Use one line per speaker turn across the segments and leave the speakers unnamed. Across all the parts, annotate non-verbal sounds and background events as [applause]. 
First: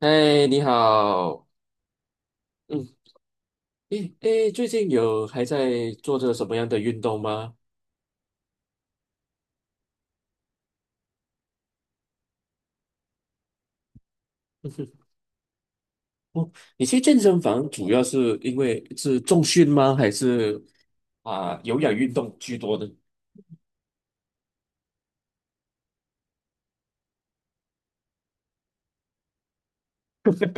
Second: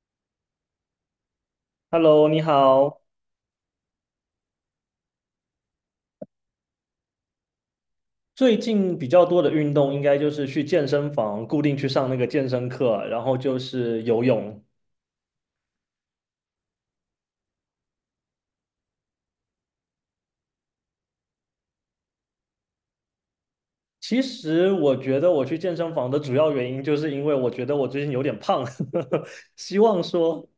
嗨，你好。
Hello，你
嗯，
好。
诶诶，最近有还在做着什么样的运动吗？
最近比较多的运动应该就是去健身房固定去上那个健身课，然后就是游泳。
[laughs] 你去健身房主要是因为是重训吗？还是啊、有氧运动居多呢？
其实我觉得我去健身房的主要原因，就是因为我觉得我最近有点胖，[laughs] 希望说，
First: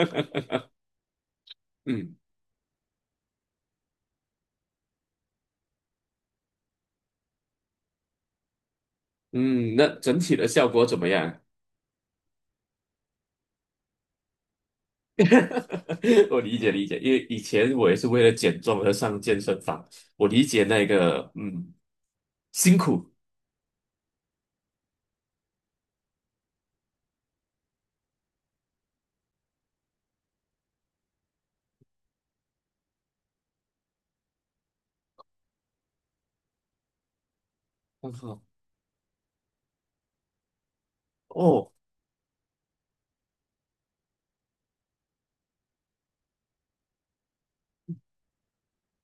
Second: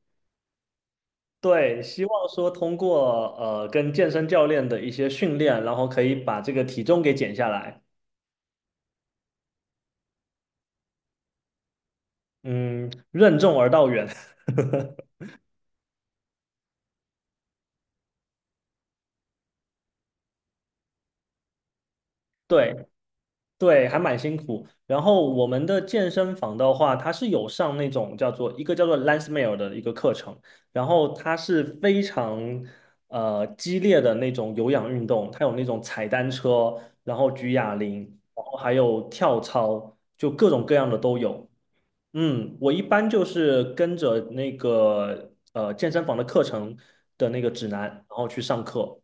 对，希
嗯
望说通过跟健身教练的一些训练，然后可以把这个体重给减下来。
嗯，那整体的效果怎么样？
嗯，任重而道远。
[laughs] 我理解理解，因为以前我也是为了减重而上健身房，我理解那个
[laughs] 对，
辛苦。
对，还蛮辛苦。然后我们的健身房的话，它是有上那种叫做 Lance Meal 的一个课程，然后它是非常激烈的那种有氧运动，它有那种踩单车，然后举哑铃，
很好。
然后还有跳操，就各种各样的都有。
哦
嗯，我一般就是跟着那个健身房的课程的那个指南，然后去上课。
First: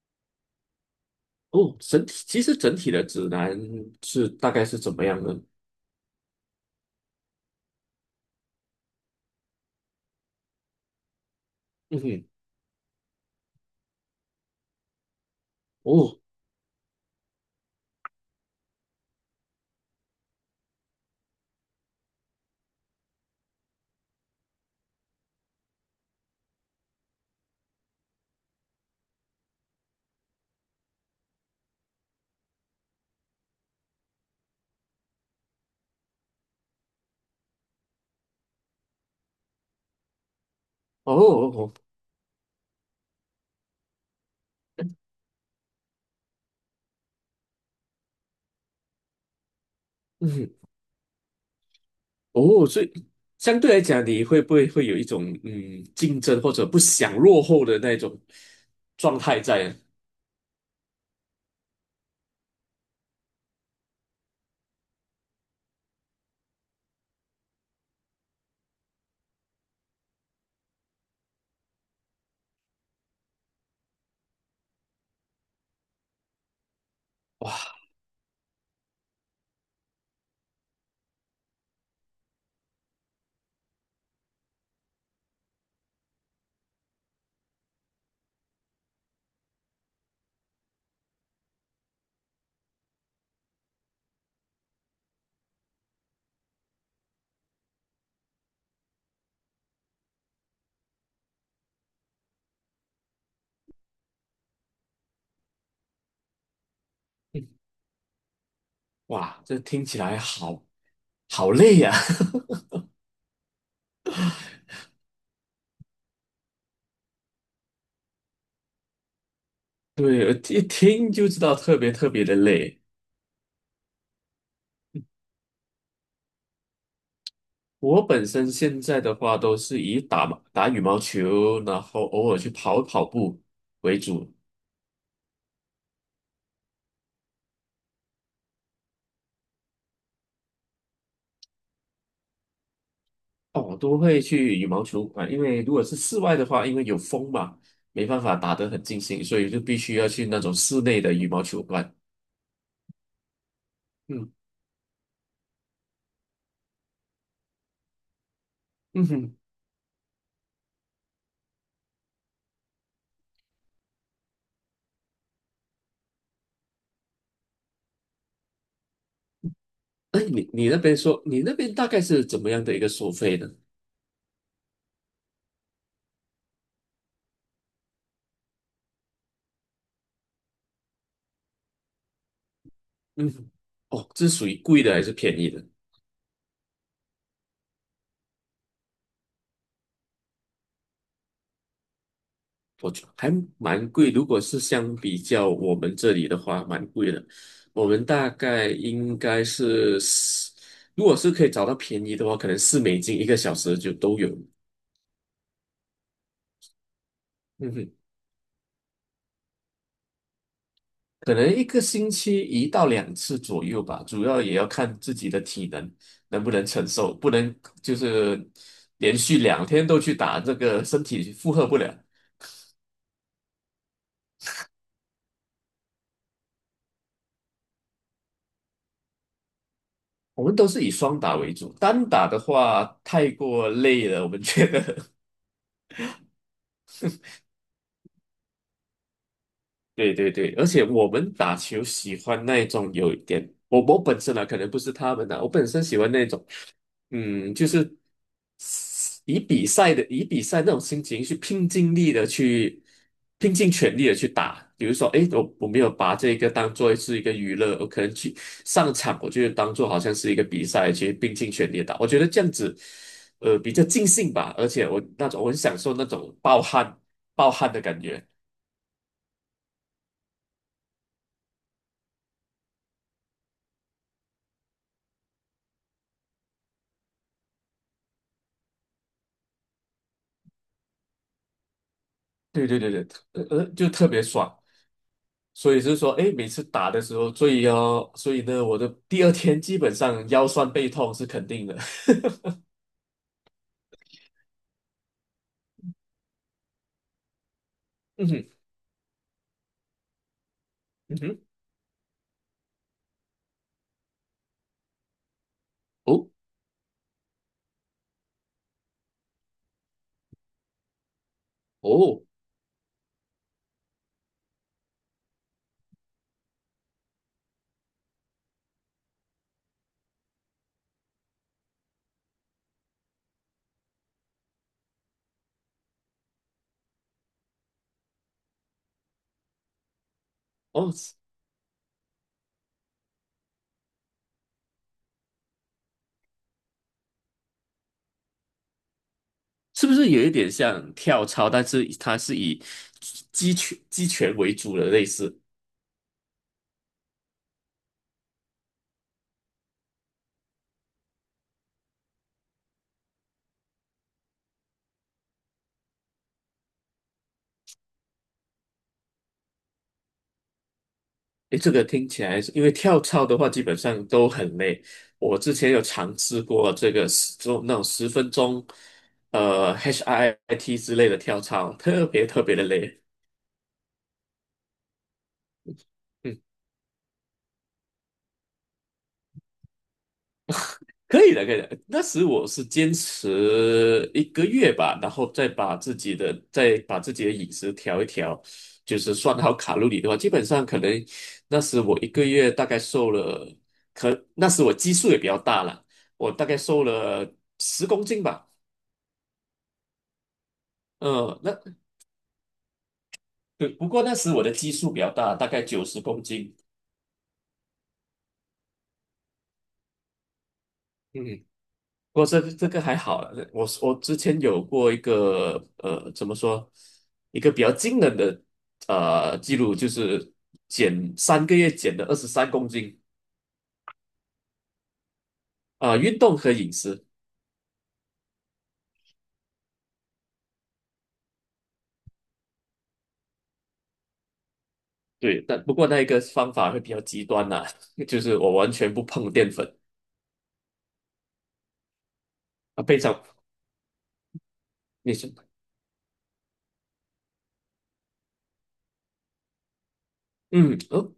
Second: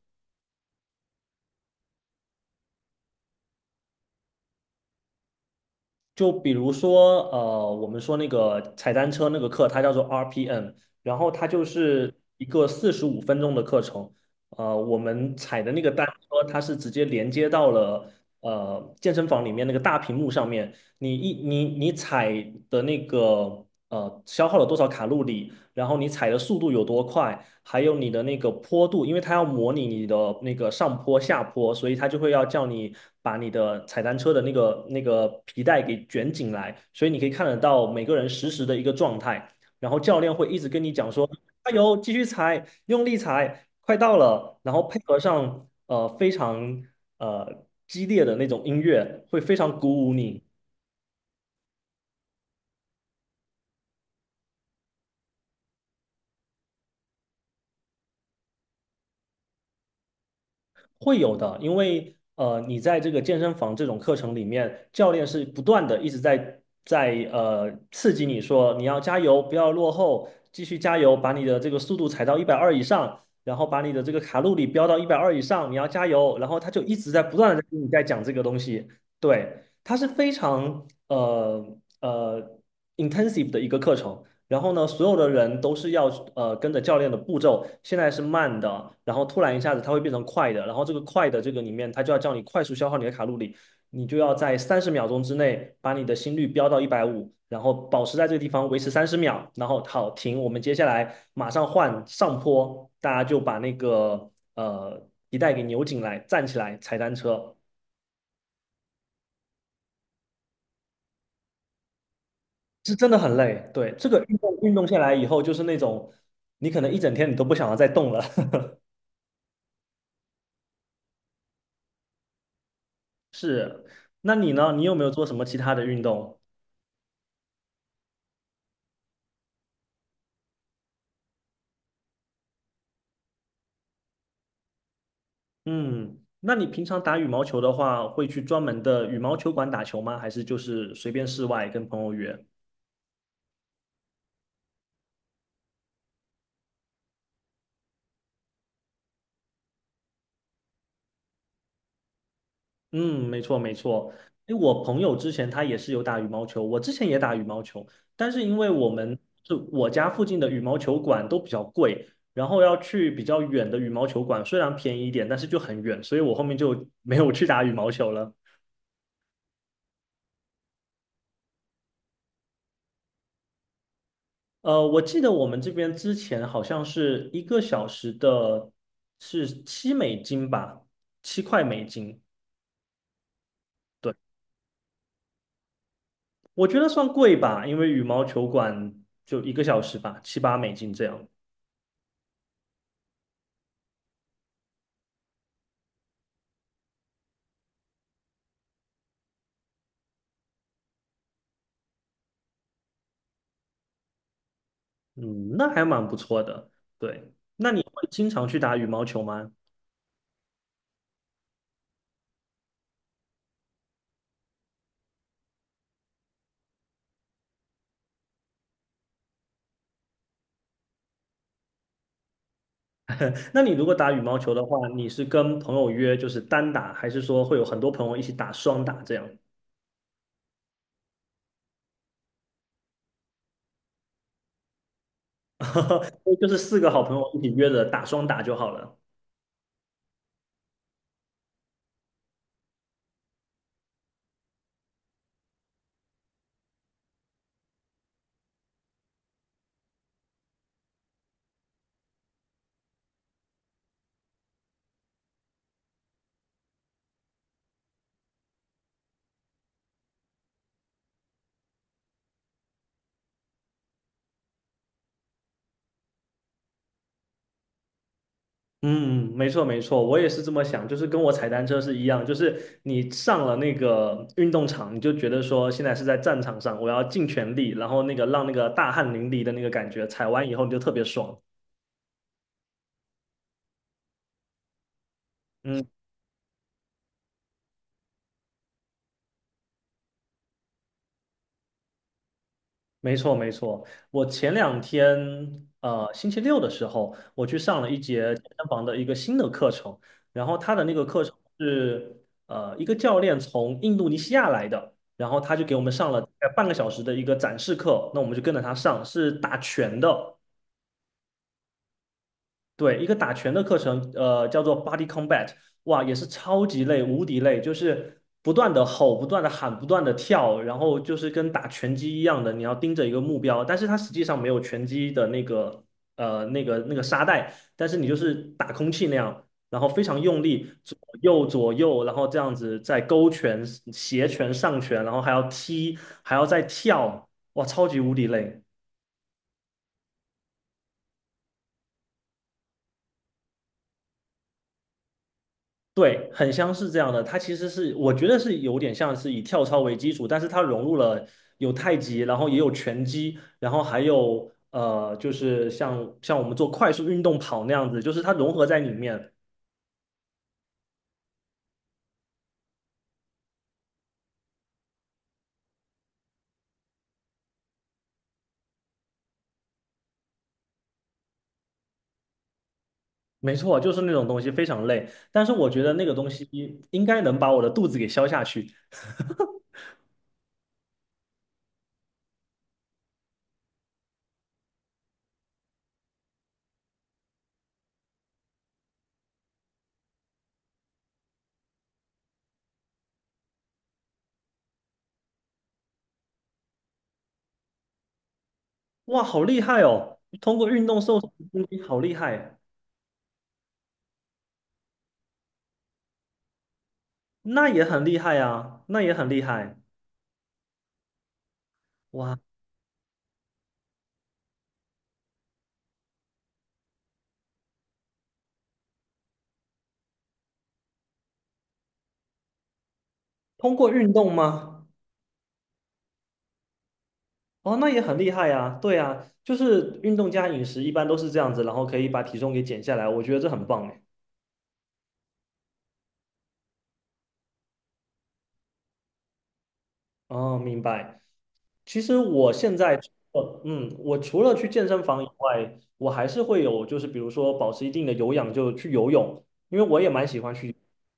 哦，整体其实整体的指南是大概是怎么样的？
就比如说，我们说那个踩单车那个课，它叫做 RPM，然后它就
嗯
是
哼，
一个45分钟的课程。我们踩的那个单
哦
车，它是直接连接到了健身房里面那个大屏幕上面。你一你你踩的那个消耗了多少卡路里，然后你踩的速度有多快，还有你的那个坡度，因为它要模拟你的那个上坡、下坡，所以它就会要叫你把你的踩单车的那个皮带给卷紧来，所以你可以看得到每个人实时的一个状态，然后教练会一直跟你讲
哦
说，
哦，
加
哦，
油，继续踩，用力踩，快到了，然后配合上非常激烈的那种音乐，会非常鼓舞你。
嗯，哦，所以相对来讲，你会不会有一种竞争或者不想落后的那种状态在？
会有的，因为你在这个健身房这种课程里面，教练是不断的一直在刺激你说你要加油，不要落后，继续加油，把你的这个速度踩到一百二以上，然后把你的这个卡路里飙到一百二以上，你要加油。然后他就一直在不断的
哇
跟你在讲这个东西，对，它是非常呃 intensive 的一个课程，然后呢，所有的人都是要跟着教练的步骤，现在是慢的，然后突然一下子它会变成快的，然后这个快的这个里面，它就要叫你快速消耗你的卡路里，你就要在30秒钟之内把你的心率飙到150，然后保持在这个地方维持三十秒，然后好停，我们接下来马上换上坡，大家就把那个呃皮带给扭紧来，站起来踩单车，
哇，这听起来好好累呀、
是真的很累。对，这个运动运动下来以后，就是那种你可能一整天你都不想要再动了。[laughs]
[laughs] 对，一听就知道特别特别的累。
是，那你呢？你有没有做什么其他的运动？
我本身现在的话都是以打打羽毛球，然后偶尔去跑跑步为主。
嗯，那你平常打羽毛球的话，会去专门的羽毛球馆打球吗？还是就是随便室外跟朋友约？
哦，我都会去羽毛球馆，因为如果是室外的话，因为有风嘛，没办法打得很尽兴，所以就必须要去那种室内的羽毛球馆。
嗯，没错没错。
嗯
因为我朋友之前他也是有打羽毛球，我之前也打羽毛球，但是因为我
嗯
们
哼，
就我家附近的羽毛球馆都比较贵，然后要去比较远的羽毛球馆，虽然便宜一点，但是就很远，所以我后面就没有去打羽毛球了。
哎，你那边说，你那边大概是怎么样的一个收费呢？
我记得我们这边之前好像是一个小时的，是7美金吧，7块美金。
嗯哼。哦，
对，
这是属于贵的还是便宜的？
我觉得算贵吧，因为羽毛球馆就一个小时吧，七八美金这样。
我觉得还蛮贵，如果是相比较我们这里的话，蛮贵的。我们大概应该是四，如果是可以找到便宜的话，可能四美金一个小时就都有。
嗯，那还蛮不错的。对，那
嗯
你
哼。
会经常去打羽毛球吗？
可能一个星期一到两次左右吧，主要也要看自己的体能能不能承受，不能就是连续两天都去打，这个身体负荷不了。
那你如果打羽毛球的话，你是跟朋友约就是单打，还是说会有很多朋友一起打双打这样？
我们都是以双打为主，单打的话太过累了，我们觉得。[laughs]
[laughs] 就是四个好朋友一起约着打双打就好了。
对对对，而且我们打球喜欢那种有一点，我本身啊，可能不是他们啊，我本身喜欢那种。嗯，就是以比赛那种心情去拼尽全力的去打。比如说，诶，我没有把这个当做是一个娱乐，我可能去上场，我就当做好像是一个比赛去拼尽全力地打。我觉得这样子，比较尽兴吧。而且我很享受那种暴汗暴汗的感觉。
嗯，没错没错，我也是这么想，就是跟我踩单车是一样，就是你上了那个运动场，你就觉得说现在是在战场上，我要尽全力，然后那个让那个大汗淋漓的那个感觉，踩完以后你就特别爽。
对对对对，就特别爽。所以
嗯。
就是说，哎，每次打的时候，所以呢，我的第二天基本上腰酸背痛是肯定的。[laughs]
没错，没错。我前两天，星期六的时候，我去上了一
嗯
节健
哼，
身房的一个新的课程，然后他的那个
嗯
课程
哼，
是，一个教练从印度尼西亚来的，然后他就给我们上了
哦
大概半个小时的一个展示课，那我们就跟着他上，是打拳的。
哦
对，一个打拳的课程，叫做 Body Combat，哇，也是超级累，无敌累，就是不断的吼，不断的喊，不断的跳，然后就是跟打拳击一样的，你要盯着一个目标，但是它实际上没有拳击的那个，那个沙袋，但是你就是打空气那样，然后非常用力，
哦，
左
是是
右左右，然后这样子在勾拳、斜拳、上拳，然后还要踢，还要再跳，哇，超级无敌累。
不是有一点像跳操，但是它是以击拳击拳为主的类似？
对，很像是这样的。它其实是，我觉得是有点像是以跳操为基础，但是它融入了有太极，然后也有拳击，然后还有就是像我们做快速运动跑那样子，就是它融合在里面。
哎，这个听起来是，因为跳操的话基本上都很累。我之前有尝试过这个那种十分钟，HIIT 之类的跳操，特别特别的累。
没错，就是那种东西非常累，但是我觉得那个东
嗯。
西应该能把我的肚子给消下去。
可以的，可以的。那时我是坚持一个月吧，然后再把自己的饮食调一调，就是算好卡路里的话，基本上可能那时我一个月大概瘦了，可那时我基数也比较大了，我大概瘦了十公斤吧。
哇，好厉害哦！通过运动瘦身
嗯，
的
那
东西好厉害，
对，不过那时我的基数比较大，大概90公斤。
那也很厉害啊，那也很厉害。
嗯，不过
哇，
这个还好啦，我之前有过一个怎么说，一个比较惊人的记录，就是减3个月减了23公斤。
通过运动吗？
啊、运动和饮食，
哦，那也很厉害呀，对呀，就是运动加饮食一般都是这样子，然后可以把体重给减下来，我觉得这很棒哎。
对，但不过那一个方法会比较极端啦、[laughs] 就是我完全不碰淀粉
哦，明白。其实我现
啊，
在
非
除
常
了嗯，我除了去健身
你
房以
是
外，我还是会有，就是比如说保持一定的有氧，就去游泳，因为我也蛮喜欢去。
嗯哦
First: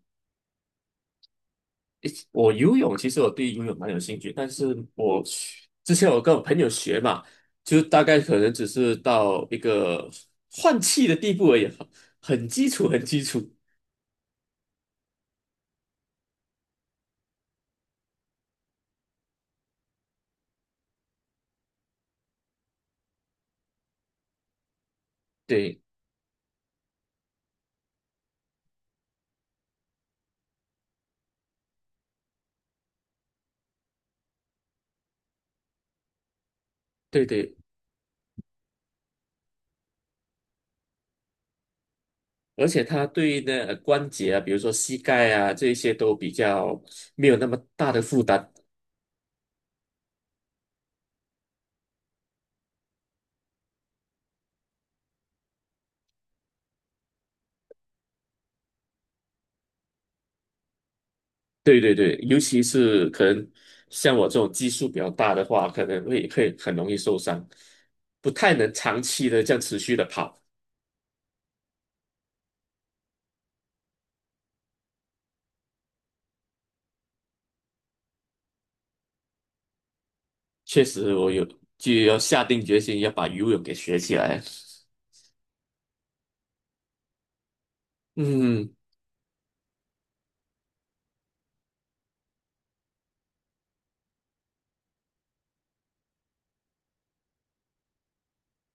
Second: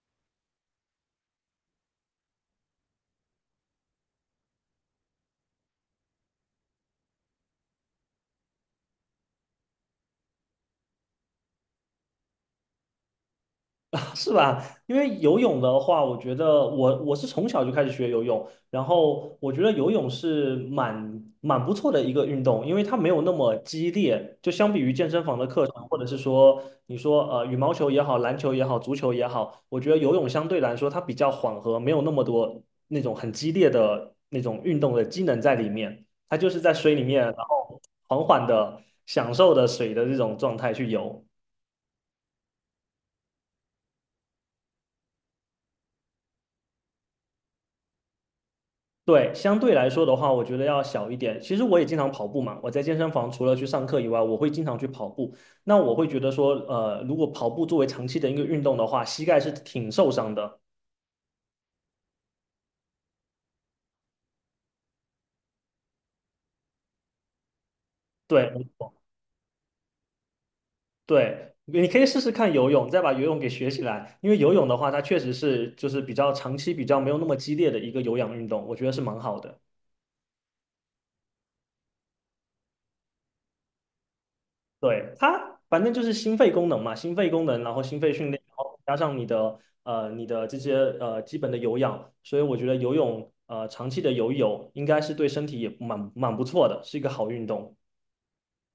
我游泳其实我对游泳蛮有兴趣，但是我学之前我跟我朋友学嘛，就大概可能只是到一个换气的地步而已，很基础，很基础。
吧 [laughs] 是吧？因为游泳的话，我觉得我是从小就开始学游泳，然后我觉得游泳是蛮不错的一个运动，因为它没有那么激烈，就相比于健身房的课
对
程，或者是说你说羽毛球也好，篮球也好，足球也好，我觉得游泳相对来说它比较缓和，没有那么多那种很激烈的那种运动的机能在里面，它就是在水里面，
对
然
对，
后缓缓的享受的水的这种状态去游。
而且它对那关节啊，比如说膝盖啊这一些都比较没有那么大的负担。
对，相对来说的话，我觉得要小一点。其实我也经常跑步嘛，我在健身房除了去上课以外，我会经常去跑步。那我会觉得说，如果跑步作为长期的一个运动的话，膝盖是挺受伤的。
对对对，尤其是可能像我这种基数比较大的话，可能会很容易受伤，不太
对
能长期的这样持续的跑。
对，你可以试试看游泳，再把游泳给学起来。因为游泳的话，它确实是就是比较长期、比较没有那么激烈的一个有氧运动，我觉得是蛮好的。
确实，我有就要下定决心要把游泳给学起来。
对，它反正就是心肺功能嘛，心肺功能，然后心肺训练，然
嗯，
后加上你的这些基本的有氧，所以我觉得长期的游泳应该是对身体也蛮不错的，是一个好运动。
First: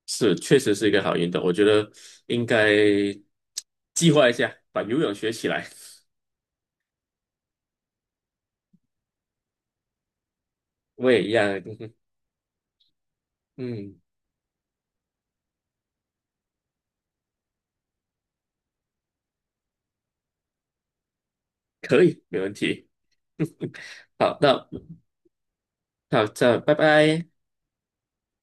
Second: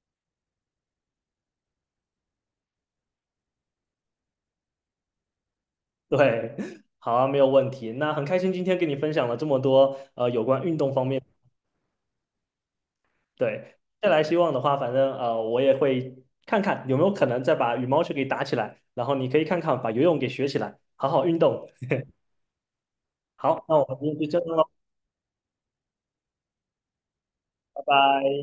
是，确实是一个好运动，我觉得应该计划一下，把游泳学起来。
对，[laughs] 好啊，没有问题。那很开心今天跟你分享了这么多有关运动方
我
面。
也一样，[laughs]
对，
嗯，
再来希望的话，反正我也会看看有没有可能再把羽毛球给打起来，然后你可以看看把游泳给学起来，好好运动。
可以，没问题。
好，那我们今天
好，
就这样
那
喽，
好，这拜拜。
拜拜。